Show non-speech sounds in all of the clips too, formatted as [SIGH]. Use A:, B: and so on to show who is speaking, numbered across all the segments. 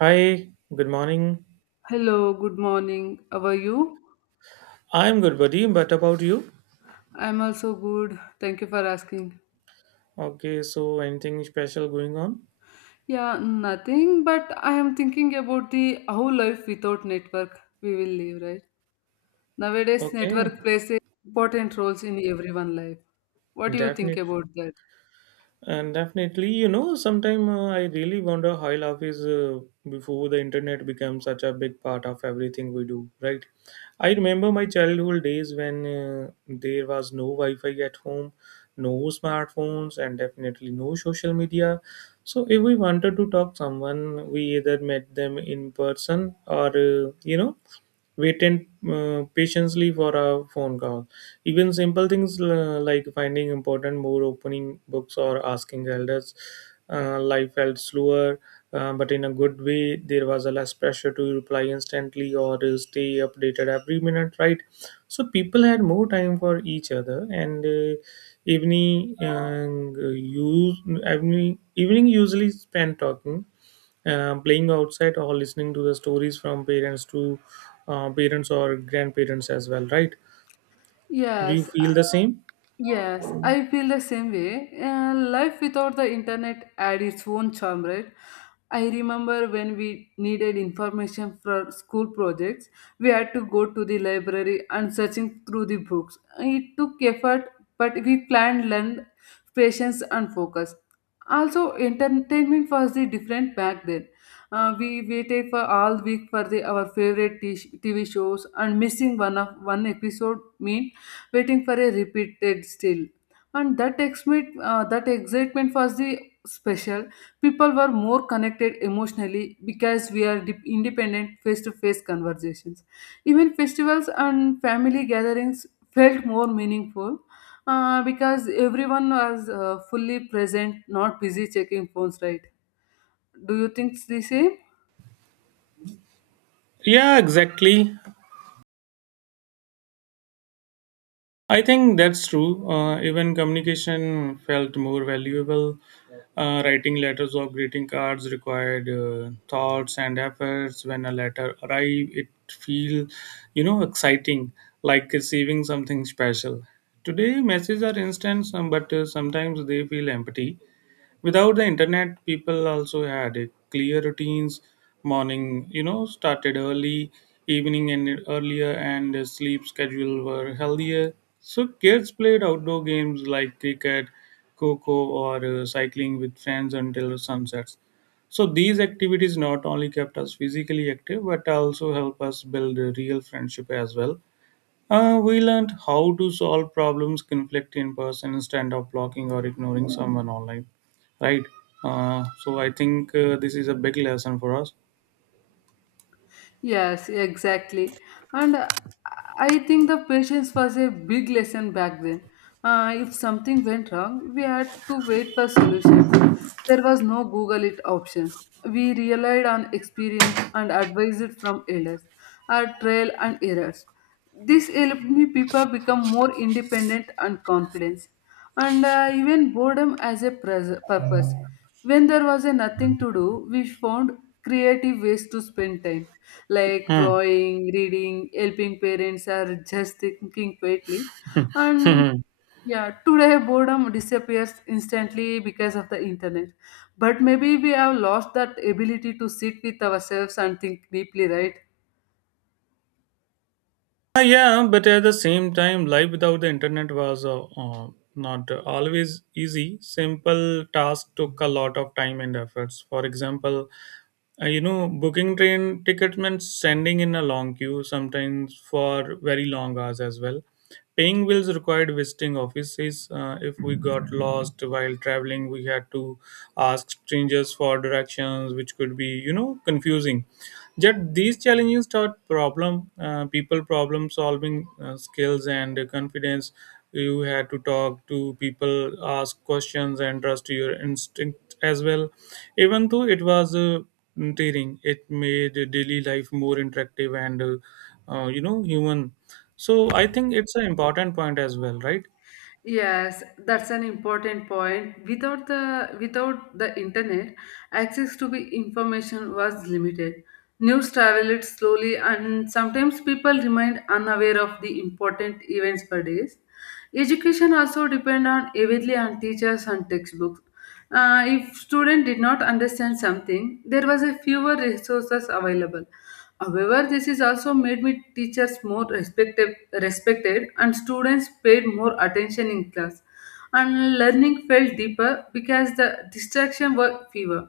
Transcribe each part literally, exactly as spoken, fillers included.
A: Hi, good morning.
B: Hello, good morning. How are you?
A: I'm good, buddy. But about you?
B: I'm also good. Thank you for asking.
A: Okay, so anything special going on?
B: Yeah, nothing, but I am thinking about the how life without network we will live, right? Nowadays,
A: Okay,
B: network plays a important roles in everyone life. What do you think
A: definitely.
B: about that?
A: And definitely, you know, sometime uh, I really wonder how life is uh, before the internet became such a big part of everything we do, right? I remember my childhood days when uh, there was no Wi-Fi at home, no smartphones, and definitely no social media. So if we wanted to talk someone, we either met them in person or uh, you know waited uh, patiently for a phone call. Even simple things uh, like finding important more opening books or asking elders, uh, life felt slower, uh, but in a good way. There was a less pressure to reply instantly or to stay updated every minute, right? So people had more time for each other, and uh, evening uh, use evening evening usually spent talking uh, playing outside or listening to the stories from parents to uh, parents or grandparents as well, right? Do you
B: Yes,
A: feel the same?
B: yes, I feel the same way. Uh, life without the internet had its own charm, right? I remember when we needed information for school projects, we had to go to the library and searching through the books. It took effort, but we planned, learned patience, and focus. Also, entertainment was the different back then. Uh, we waited for all week for the our favorite t- TV shows, and missing one of one episode mean waiting for a repeated still. And that excitement uh, that excitement was the special. People were more connected emotionally because we are dip- independent face to face conversations. Even festivals and family gatherings felt more meaningful, uh, because everyone was uh, fully present, not busy checking phones, right? Do you think the same?
A: Yeah, exactly. I think that's true. Uh, even communication felt more valuable. Uh, writing letters or greeting cards required uh, thoughts and efforts. When a letter arrived, it feel, you know, exciting, like receiving something special. Today messages are instant some, but uh, sometimes they feel empty. Without the internet people also had a clear routines. Morning, you know, started early, evening ended earlier, and the sleep schedule were healthier. So kids played outdoor games like cricket, coco, or uh, cycling with friends until sunsets. So these activities not only kept us physically active but also help us build a real friendship as well. Uh, we learned how to solve problems conflict in person instead of blocking or ignoring someone online, right? Uh, so I think uh, this is a big lesson for us.
B: Yes, exactly. And uh, I think the patience was a big lesson back then. Uh, if something went wrong, we had to wait for solutions. There was no Google it options. We relied on experience and advice it from elders, our trial and errors. This helped me people become more independent and confident. And uh, even boredom as a pres- purpose. When there was a nothing to do, we found creative ways to spend time, like
A: Hmm.
B: drawing, reading, helping parents, or just thinking quietly. And
A: [LAUGHS]
B: yeah, today boredom disappears instantly because of the internet, but maybe we have lost that ability to sit with ourselves and think deeply, right?
A: Uh, yeah, but at the same time, life without the internet was uh, uh, not always easy. Simple tasks took a lot of time and efforts. For example, Uh, you know, booking train tickets meant standing in a long queue, sometimes for very long hours as well. Paying bills required visiting offices. Uh, if we got lost while traveling, we had to ask strangers for directions, which could be, you know, confusing. Yet these challenges taught problem uh, people problem solving uh, skills and confidence. You had to talk to people, ask questions, and trust your instinct as well. Even though it was uh, tiring, it made daily life more interactive and uh, uh, you know human. So I think it's an important point as well, right?
B: Yes, that's an important point. Without the without the internet, access to the information was limited. News traveled slowly, and sometimes people remained unaware of the important events per days. Education also depend on heavily on teachers and textbooks. Uh, if student did not understand something, there was a fewer resources available. However, this is also made me teachers more respected, respected, and students paid more attention in class. And learning felt deeper because the distraction were fewer.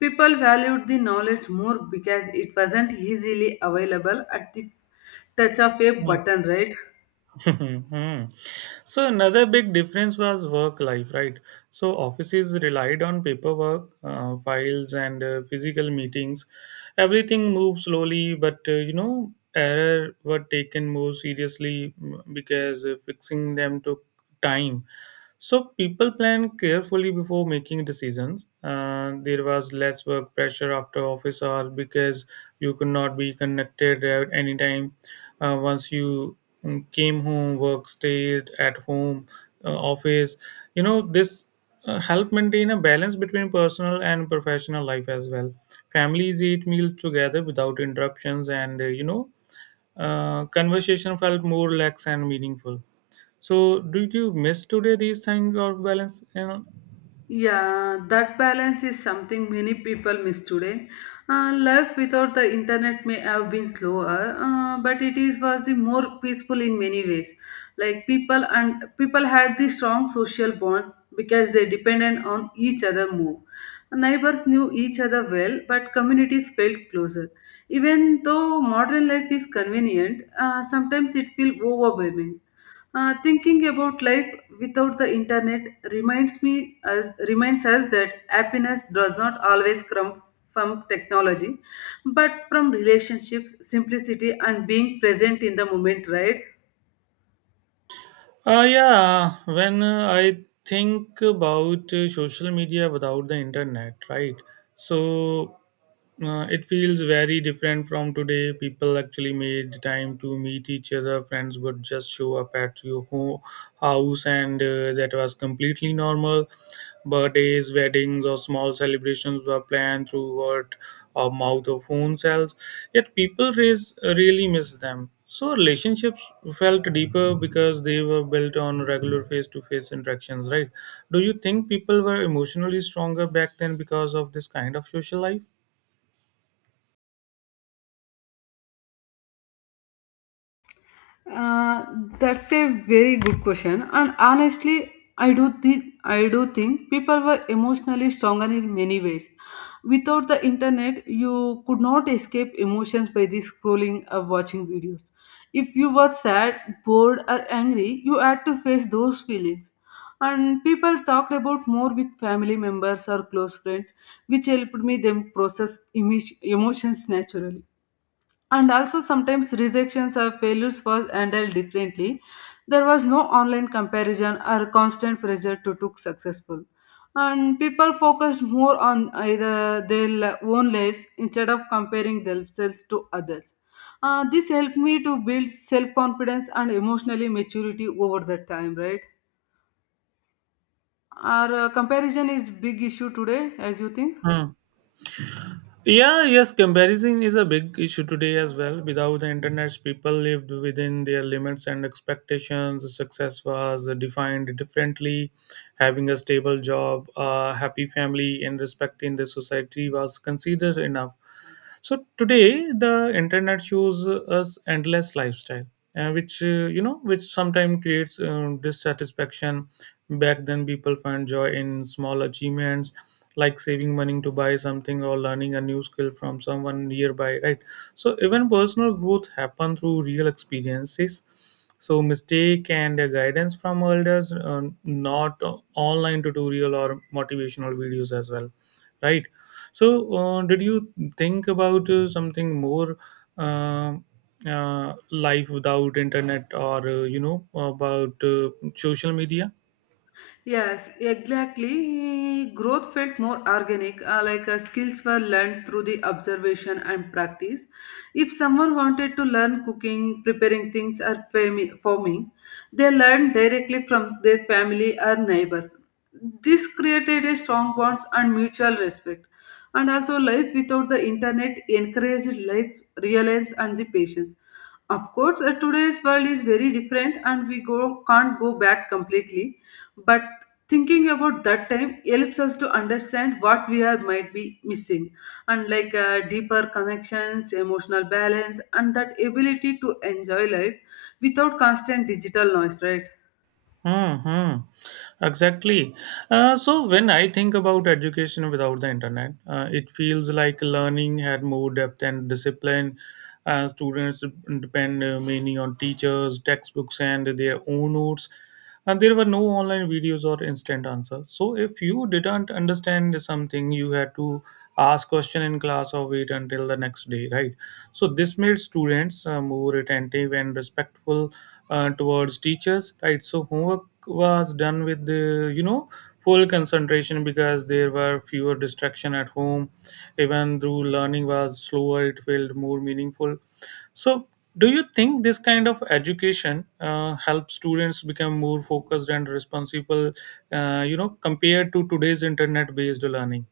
B: People valued the knowledge more because it wasn't easily available at the touch of a button, right?
A: [LAUGHS] So another big difference was work life, right? So offices relied on paperwork, uh, files, and uh, physical meetings. Everything moved slowly, but uh, you know, error were taken more seriously, mm, because uh, fixing them took time. So people plan carefully before making decisions. Uh, there was less work pressure after office hour because you could not be connected at any time. Uh, once you mm, came home, work stayed at home, uh, office. You know this uh, help maintain a balance between personal and professional life as well. Families eat meals together without interruptions, and uh, you know uh, conversation felt more relaxed and meaningful. So, did you miss today these things of balance? You know?
B: Yeah, that balance is something many people miss today. Uh, life without the internet may have been slower, uh, but it is was the more peaceful in many ways. Like people and people had the strong social bonds because they depended on each other more. Neighbors knew each other well, but communities felt closer. Even though modern life is convenient, uh, sometimes it feels overwhelming. Uh, thinking about life without the internet reminds me as reminds us that happiness does not always come from technology, but from relationships, simplicity, and being present in the moment. Right?
A: Uh, yeah, when uh, I think about uh, social media without the internet, right? So, Uh, it feels very different from today. People actually made time to meet each other. Friends would just show up at your ho- house, and uh, that was completely normal. Birthdays, weddings, or small celebrations were planned through word of mouth or phone cells. Yet people res- really miss them. So relationships felt deeper because they were built on regular face-to-face interactions, right? Do you think people were emotionally stronger back then because of this kind of social life?
B: Uh, that's a very good question, and honestly, I do think I do think people were emotionally stronger in many ways. Without the internet, you could not escape emotions by the scrolling or watching videos. If you were sad, bored, or angry, you had to face those feelings. And people talked about more with family members or close friends, which helped me them process emo- emotions naturally. And also sometimes rejections or failures was handled differently. There was no online comparison or constant pressure to look successful, and people focused more on either their li- own lives instead of comparing themselves to others. Uh, this helped me to build self-confidence and emotionally maturity over that time, right? Our uh, comparison is big issue today, as you think?
A: Hmm. Yeah, yes, comparison is a big issue today as well. Without the internet, people lived within their limits and expectations. Success was defined differently. Having a stable job, a happy family, and respect in the society was considered enough. So today the internet shows us endless lifestyle, uh, which uh, you know which sometimes creates um, dissatisfaction. Back then people find joy in small achievements, like saving money to buy something or learning a new skill from someone nearby, right? So even personal growth happen through real experiences. So mistake and uh, guidance from elders, uh, not uh, online tutorial or motivational videos as well, right? So, uh, did you think about uh, something more, uh, uh, life without internet, or uh, you know about uh, social media?
B: Yes, exactly. Growth felt more organic, uh, like uh, skills were learned through the observation and practice. If someone wanted to learn cooking, preparing things, or fami- farming, they learned directly from their family or neighbors. This created a strong bonds and mutual respect. And also, life without the internet encouraged life, reliance, and the patience. Of course, uh, today's world is very different and we go, can't go back completely. But thinking about that time helps us to understand what we are might be missing, and like uh, deeper connections, emotional balance, and that ability to enjoy life without constant digital noise, right?
A: Hmm, hmm. Exactly. Uh, so when I think about education without the internet, uh, it feels like learning had more depth and discipline. Uh, students depend uh, mainly on teachers, textbooks, and their own notes. And there were no online videos or instant answers. So if you didn't understand something, you had to ask question in class or wait until the next day, right? So this made students uh, more attentive and respectful uh, towards teachers, right? So homework was done with the, you know, full concentration because there were fewer distraction at home. Even though learning was slower, it felt more meaningful. So do you think this kind of education uh, helps students become more focused and responsible? Uh, you know, compared to today's internet-based learning,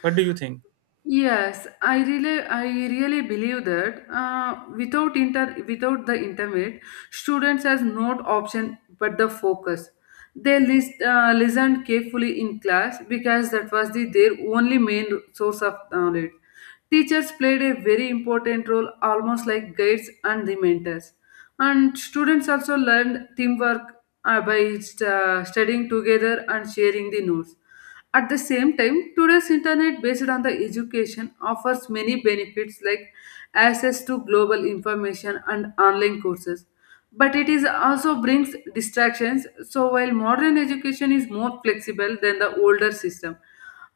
A: what do you think?
B: Yes, I really, I really believe that uh, without inter, without the internet, students has no option but the focus. They list, uh, listened carefully in class because that was the, their only main source of knowledge. Teachers played a very important role, almost like guides and the mentors. And students also learned teamwork uh, by uh, studying together and sharing the notes at the same time. Today's internet based on the education offers many benefits like access to global information and online courses. But it is also brings distractions. So while modern education is more flexible than the older system,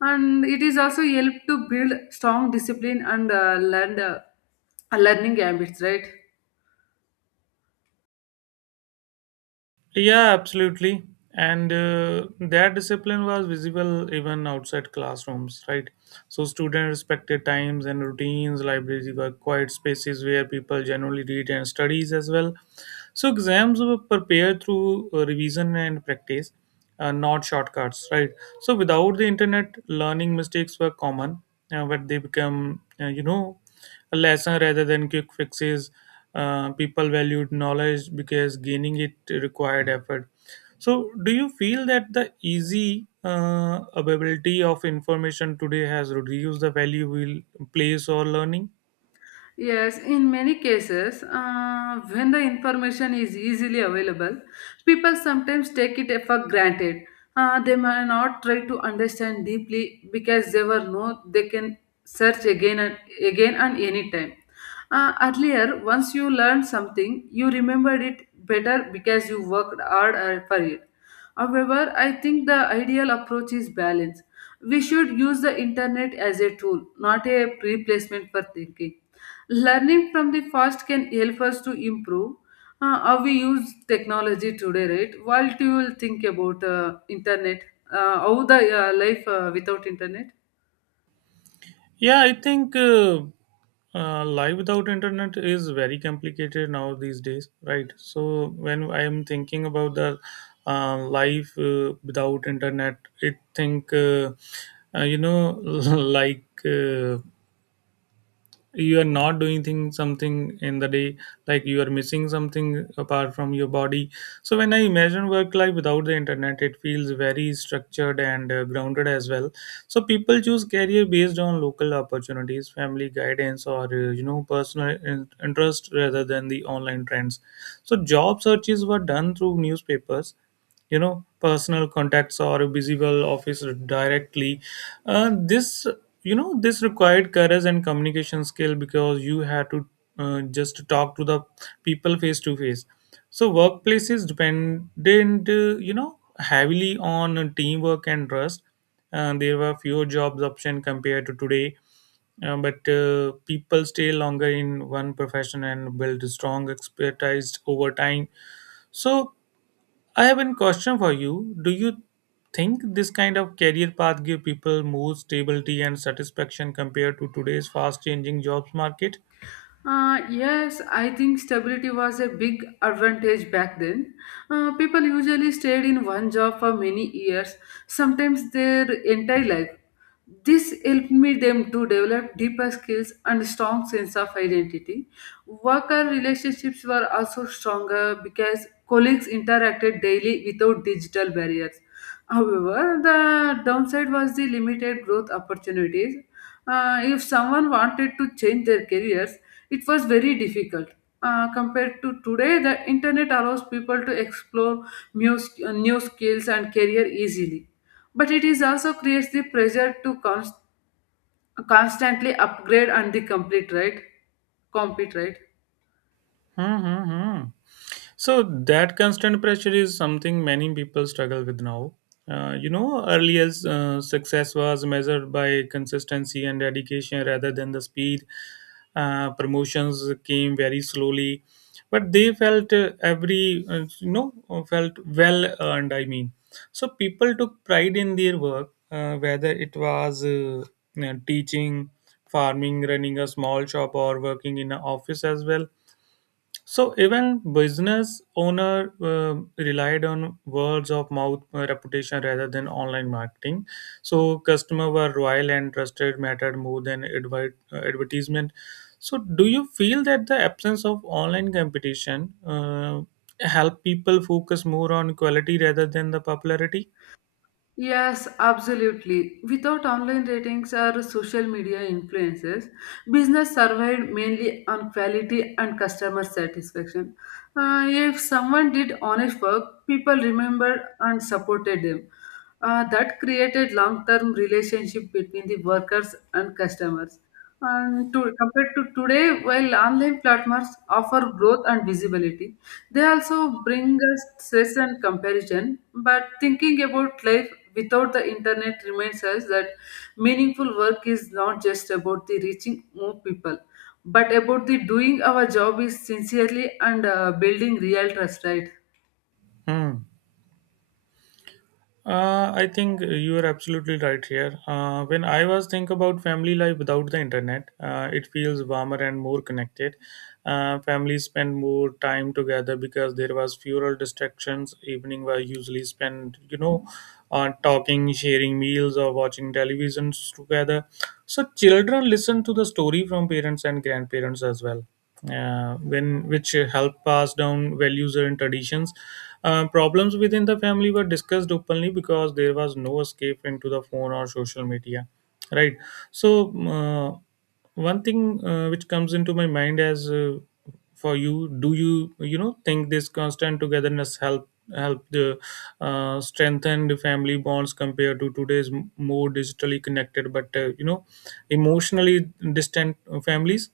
B: and it is also help to build strong discipline and uh, learn, uh, learning habits, right?
A: Yeah, absolutely. And uh, their discipline was visible even outside classrooms, right? So students respected times and routines. Libraries were quiet spaces where people generally read and studies as well. So exams were prepared through uh, revision and practice, uh, not shortcuts, right? So without the internet, learning mistakes were common, uh, but they become, uh, you know, a lesson rather than quick fixes. Uh, people valued knowledge because gaining it required effort. So, do you feel that the easy uh, availability of information today has reduced the value we place or learning?
B: Yes, in many cases, uh, when the information is easily available, people sometimes take it for granted. Uh, they may not try to understand deeply because they were know they can search again and again and anytime. Uh, earlier, once you learned something, you remembered it better because you worked hard uh, for it. However, I think the ideal approach is balance. We should use the internet as a tool, not a replacement for thinking. Learning from the past can help us to improve uh, how we use technology today, right? What do you think about uh, internet? Uh, how the uh, life uh, without internet?
A: Yeah, I think uh, uh, life without internet is very complicated now these days, right? So when I am thinking about the uh, life uh, without internet, I think uh, uh, you know [LAUGHS] like. Uh, you are not doing thing something in the day, like you are missing something apart from your body. So when I imagine work life without the internet, it feels very structured and uh, grounded as well. So people choose career based on local opportunities, family guidance, or uh, you know personal in- interest rather than the online trends. So job searches were done through newspapers, you know, personal contacts, or visible office directly. Uh, this, you know, this required courage and communication skill because you had to uh, just talk to the people face to face. So workplaces dependent, uh, you know, heavily on teamwork and trust. Uh, there were fewer jobs option compared to today. Uh, but uh, people stay longer in one profession and build strong expertise over time. So I have a question for you. Do you think this kind of career path give people more stability and satisfaction compared to today's fast changing jobs market?
B: Uh, yes, I think stability was a big advantage back then. Uh, people usually stayed in one job for many years, sometimes their entire life. This helped me them to develop deeper skills and strong sense of identity. Worker relationships were also stronger because colleagues interacted daily without digital barriers. However, the downside was the limited growth opportunities. Uh, if someone wanted to change their careers, it was very difficult. Uh, compared to today, the internet allows people to explore new, sk- uh, new skills and career easily. But it is also creates the pressure to const- constantly upgrade and the complete right, compete right.
A: Mm-hmm. So that constant pressure is something many people struggle with now. Uh, you know, earlier uh, success was measured by consistency and dedication rather than the speed. Uh, promotions came very slowly, but they felt uh, every uh, you know felt well earned. I mean, so people took pride in their work, uh, whether it was uh, you know, teaching, farming, running a small shop, or working in an office as well. So even business owner uh, relied on words of mouth uh, reputation rather than online marketing. So customer were loyal and trusted mattered more than advert, uh, advertisement. So do you feel that the absence of online competition uh, help people focus more on quality rather than the popularity?
B: Yes, absolutely. Without online ratings or social media influences, business survived mainly on quality and customer satisfaction. Uh, if someone did honest work, people remembered and supported them. Uh, that created long-term relationship between the workers and customers. And to, compared to today, while online platforms offer growth and visibility, they also bring us stress and comparison. But thinking about life without the internet reminds us that meaningful work is not just about the reaching more people, but about the doing our job is sincerely and uh, building real trust, right?
A: Hmm. Uh, I think you are absolutely right here. Uh, when I was think about family life without the internet, uh, it feels warmer and more connected. Uh, families spend more time together because there was fewer distractions. Evening were usually spent, you know, uh, talking, sharing meals, or watching televisions together. So children listen to the story from parents and grandparents as well. Uh, when which help pass down values and traditions. Uh, problems within the family were discussed openly because there was no escape into the phone or social media, right? So uh, one thing uh, which comes into my mind as uh, for you, do you, you know, think this constant togetherness help help the uh, strengthen the family bonds compared to today's m- more digitally connected but uh, you know emotionally distant families?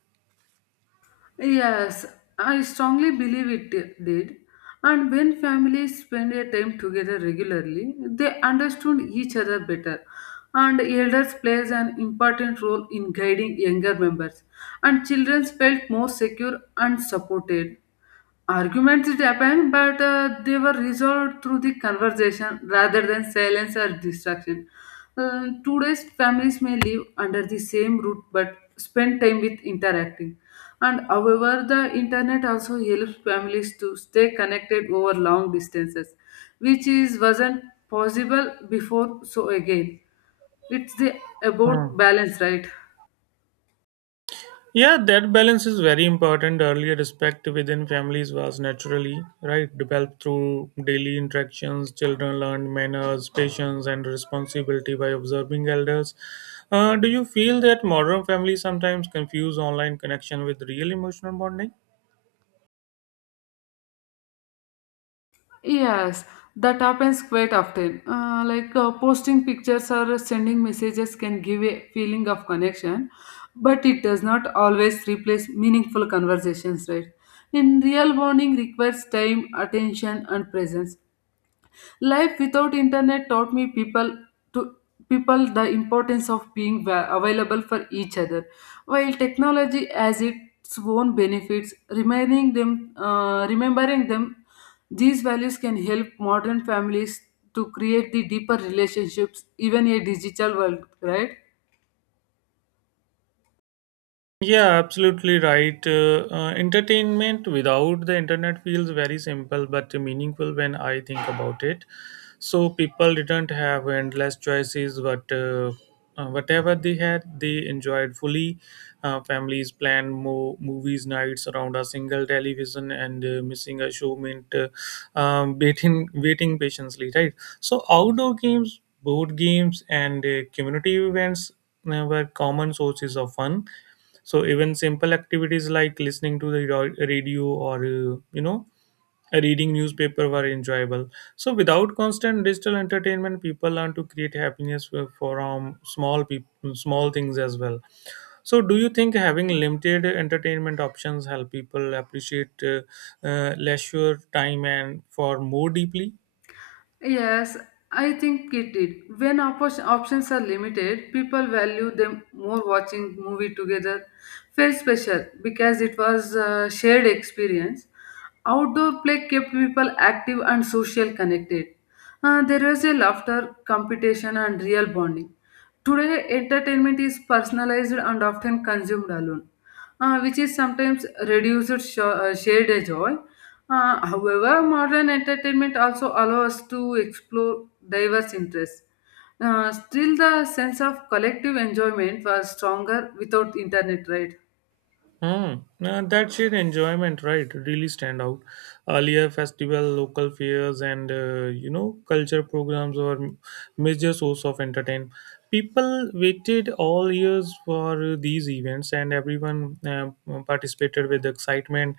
B: Yes, I strongly believe it did. And when families spend their time together regularly, they understood each other better. And elders plays an important role in guiding younger members. And children felt more secure and supported. Arguments it happened, but uh, they were resolved through the conversation rather than silence or distraction. Uh, today's families may live under the same roof but spend time with interacting. And however, the internet also helps families to stay connected over long distances, which is wasn't possible before. So again, it's the about balance, right?
A: Yeah, that balance is very important. Earlier, respect within families was naturally right developed through daily interactions. Children learned manners, patience, and responsibility by observing elders. Uh, do you feel that modern families sometimes confuse online connection with real emotional bonding?
B: Yes, that happens quite often. Uh, like uh, posting pictures or sending messages can give a feeling of connection, but it does not always replace meaningful conversations, right? In real bonding requires time, attention, and presence. Life without internet taught me people to people the importance of being va- available for each other. While technology has its own benefits, remaining them, uh, remembering them, these values can help modern families to create the deeper relationships, even in a digital world, right?
A: Yeah, absolutely right. Uh, uh, entertainment without the internet feels very simple but meaningful when I think about it. So people didn't have endless choices, but uh, uh, whatever they had, they enjoyed fully. Uh, families planned mo- movies nights around a single television, and uh, missing a show meant uh, um, waiting, waiting patiently. Right. So outdoor games, board games, and uh, community events uh, were common sources of fun. So even simple activities like listening to the ro- radio or uh, you know reading newspaper were enjoyable. So without constant digital entertainment, people learn to create happiness f- from small people small things as well. So do you think having limited entertainment options help people appreciate uh, uh, leisure time and for more deeply?
B: Yes, I think it did. When oppos- options are limited, people value them more watching movie together. Felt special because it was a shared experience. Outdoor play kept people active and social connected. Uh, there was a laughter, competition, and real bonding. Today, entertainment is personalized and often consumed alone, uh, which is sometimes reduced sh- uh, shared joy. Uh, however, modern entertainment also allows us to explore diverse interests. Uh, still, the sense of collective enjoyment was stronger without internet, right?
A: Hmm. uh, that shared enjoyment, right, really stand out. Earlier, festival, local fairs, and uh, you know, culture programs were m- major source of entertainment. People waited all years for these events, and everyone uh, participated with excitement.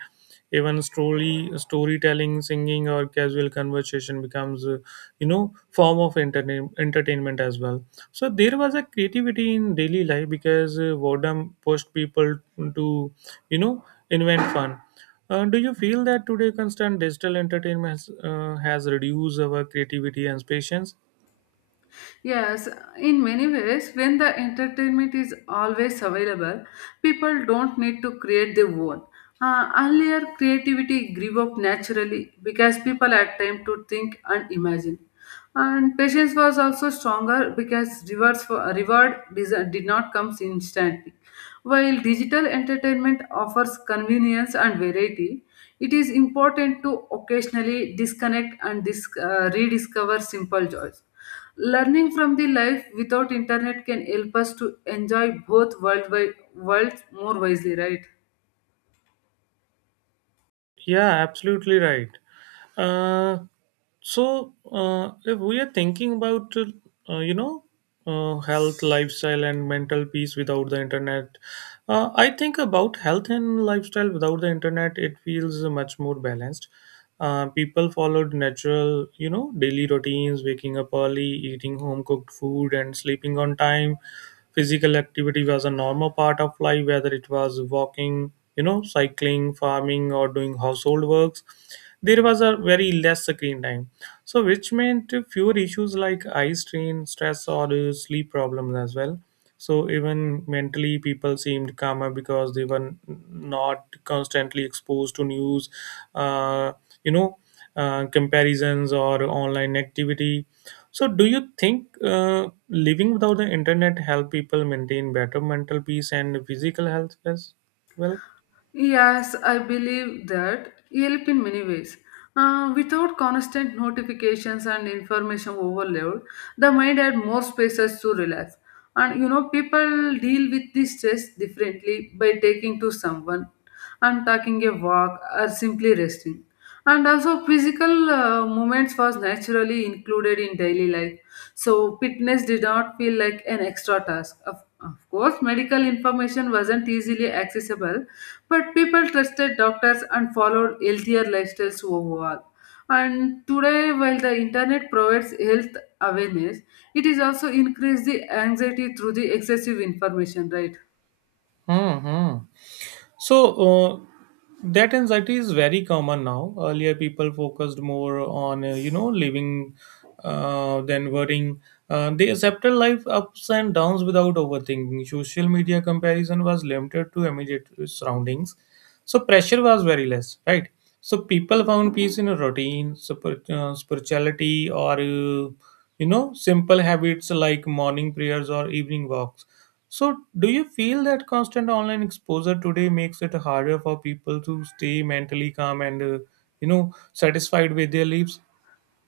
A: Even story, storytelling, singing, or casual conversation becomes, uh, you know, form of entertain- entertainment as well. So there was a creativity in daily life because uh, boredom pushed people to, you know, invent fun. Uh, do you feel that today constant digital entertainment has, uh, has reduced our creativity and patience?
B: Yes, in many ways, when the entertainment is always available, people don't need to create their own. Uh, earlier, creativity grew up naturally because people had time to think and imagine. And patience was also stronger because rewards for, reward des- did not come instantly. While digital entertainment offers convenience and variety, it is important to occasionally disconnect and dis- uh, rediscover simple joys. Learning from the life without internet can help us to enjoy both world worlds more wisely, right?
A: Yeah, absolutely right. Uh, so uh, if we are thinking about uh, you know uh, health lifestyle and mental peace without the internet, uh, I think about health and lifestyle without the internet, it feels much more balanced. Uh, people followed natural, you know daily routines, waking up early, eating home cooked food and sleeping on time. Physical activity was a normal part of life, whether it was walking, you know cycling, farming, or doing household works. There was a very less screen time, so which meant fewer issues like eye strain, stress or uh, sleep problems as well. So even mentally, people seemed calmer because they were n- not constantly exposed to news, uh, you know, uh, comparisons or online activity. So, do you think uh, living without the internet help people maintain better mental peace and physical health as well?
B: Yes, I believe that help in many ways. Uh, without constant notifications and information overload, the mind had more spaces to relax. And you know, people deal with this stress differently by taking to someone and taking a walk or simply resting. And also, physical uh, movements was naturally included in daily life. So, fitness did not feel like an extra task. Of, of course, medical information wasn't easily accessible, but people trusted doctors and followed healthier lifestyles overall. And today, while the internet provides health awareness, it is also increased the anxiety through the excessive information, right?
A: Hmm. Hmm. So uh, that anxiety is very common now. Earlier, people focused more on uh, you know living uh, than worrying. Uh, they accepted life ups and downs without overthinking. Social media comparison was limited to immediate surroundings, so pressure was very less, right? So people found peace in a routine, super, uh, spirituality, or uh, you know simple habits like morning prayers or evening walks. So, do you feel that constant online exposure today makes it harder for people to stay mentally calm and, uh, you know, satisfied with their lives?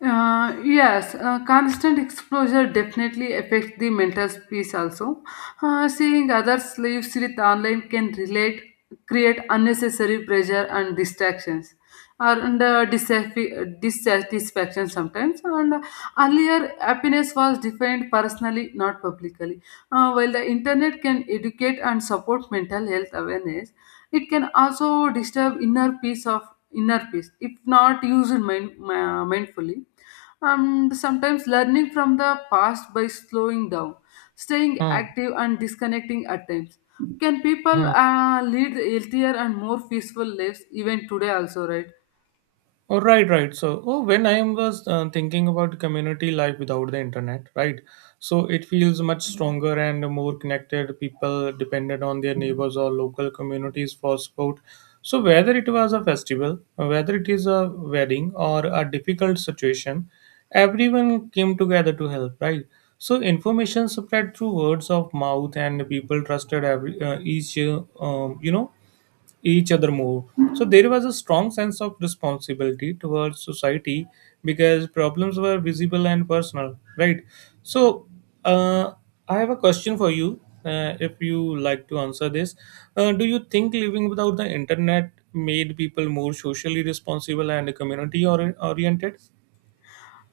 B: Uh, yes, uh, constant exposure definitely affects the mental peace also. Uh, seeing others lives with online can relate, create unnecessary pressure and distractions or and, uh, dissatisfi- dissatisfaction sometimes. And uh, earlier, happiness was defined personally, not publicly. Uh, while the internet can educate and support mental health awareness, it can also disturb inner peace of inner peace if not used mind, ma- mindfully. And sometimes learning from the past by slowing down, staying
A: Hmm.
B: active and disconnecting at times can people
A: Hmm.
B: uh, lead healthier and more peaceful lives even today also, right?
A: Oh, right, right. So, oh, when I was uh, thinking about community life without the internet, right? So it feels much stronger and more connected. People depended on their neighbors or local communities for support. So whether it was a festival, whether it is a wedding or a difficult situation, everyone came together to help, right? So information spread through words of mouth, and people trusted every uh, each uh, um, you know each other more. So there was a strong sense of responsibility towards society because problems were visible and personal, right? So uh, I have a question for you. Uh, if you like to answer this, uh, do you think living without the internet made people more socially responsible and community or- oriented?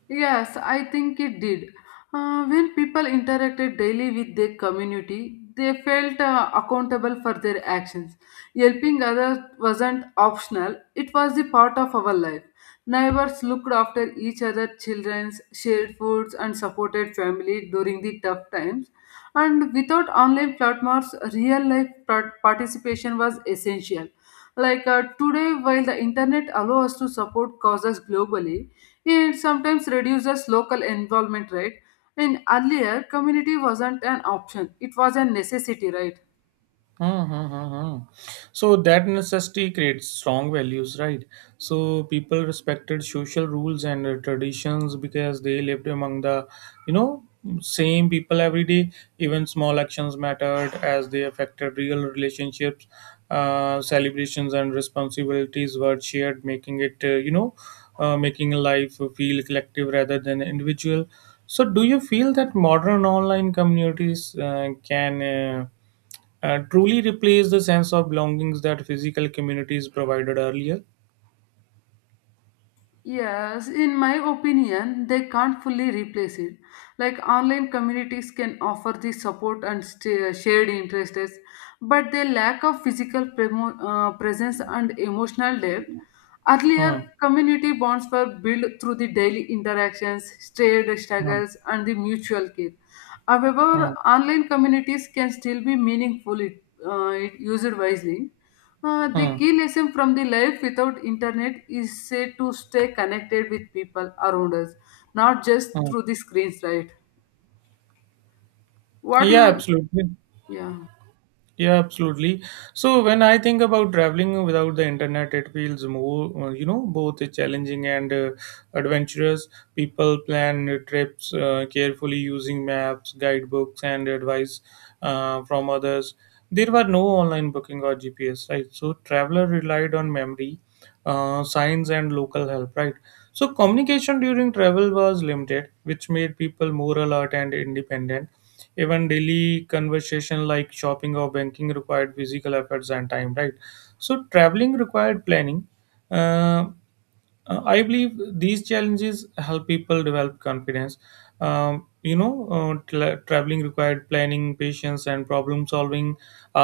B: Yes, I think it did. Uh, when people interacted daily with their community, they felt uh, accountable for their actions. Helping others wasn't optional, it was the part of our life. Neighbors looked after each other's children, shared foods, and supported family during the tough times. And without online platforms, real life part- participation was essential. Like uh, today, while the internet allows us to support causes globally, it sometimes reduces local involvement, right? And earlier, community wasn't an option, it was a necessity, right?
A: Hmm, hmm, hmm, hmm. So that necessity creates strong values, right? So people respected social rules and uh, traditions because they lived among the, you know, same people every day. Even small actions mattered as they affected real relationships. Uh, celebrations and responsibilities were shared, making it, uh, you know, uh, making life feel collective rather than individual. So, do you feel that modern online communities uh, can uh, uh, truly replace the sense of belongings that physical communities provided earlier?
B: Yes, in my opinion, they can't fully replace it. Like online communities can offer the support and st- shared interests, but they lack of physical premo- uh, presence and emotional depth. Earlier,
A: Hmm.
B: community bonds were built through the daily interactions, shared
A: Hmm.
B: struggles, and the mutual care. However,
A: Hmm.
B: online communities can still be meaningful if uh, it used wisely. Uh, the
A: Hmm.
B: key lesson from the life without internet is say to stay connected with people around us, not just
A: Hmm.
B: through the screens, right? What
A: Yeah,
B: you,
A: absolutely.
B: yeah.
A: Yeah, absolutely. So when I think about traveling without the internet, it feels more, uh, you know, both challenging and uh, adventurous. People plan trips uh, carefully using maps, guidebooks, and advice uh, from others. There were no online booking or G P S, right? So traveler relied on memory, uh, signs, and local help, right? So communication during travel was limited, which made people more alert and independent. Even daily conversation like shopping or banking required physical efforts and time, right? So traveling required planning. uh, uh, I believe these challenges help people develop confidence. Um, you know uh, tra- traveling required planning, patience and problem solving.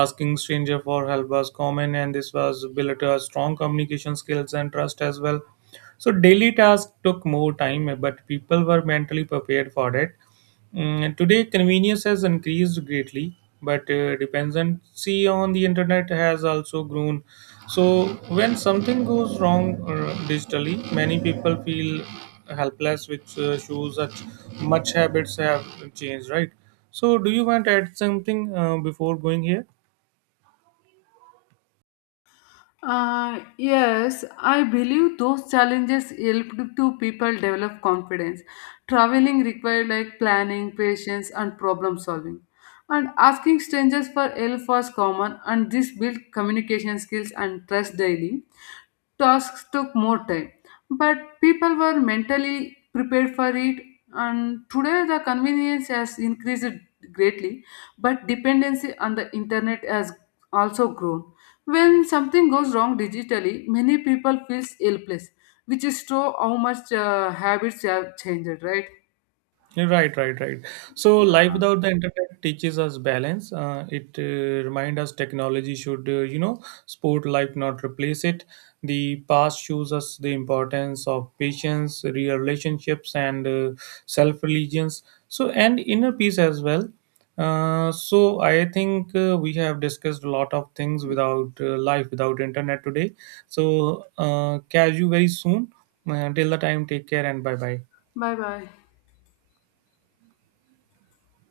A: Asking stranger for help was common, and this was built a strong communication skills and trust as well. So daily tasks took more time, but people were mentally prepared for it. Mm, today, convenience has increased greatly, but uh, dependency on the internet has also grown. So, when something goes wrong uh, digitally, many people feel helpless, which uh, shows that much habits have changed, right? So, do you want to add something uh, before going here?
B: Uh, yes, I believe those challenges helped to people develop confidence. Traveling required like planning, patience, and problem solving. And asking strangers for help was common, and this built communication skills and trust daily. Tasks took more time, but people were mentally prepared for it. And today, the convenience has increased greatly, but dependency on the internet has also grown. When something goes wrong digitally, many people feel helpless, which is true how much uh, habits have changed, right?
A: Right, right, right. So,
B: Yeah.
A: life without the internet teaches us balance. Uh, it uh, reminds us technology should, uh, you know, support life, not replace it. The past shows us the importance of patience, real relationships, and uh, self religions. So, and inner peace as well. Uh, so, I think uh, we have discussed a lot of things without uh, life without internet today. So, uh, catch you very soon. Uh, till the time, take care and bye bye.
B: Bye bye.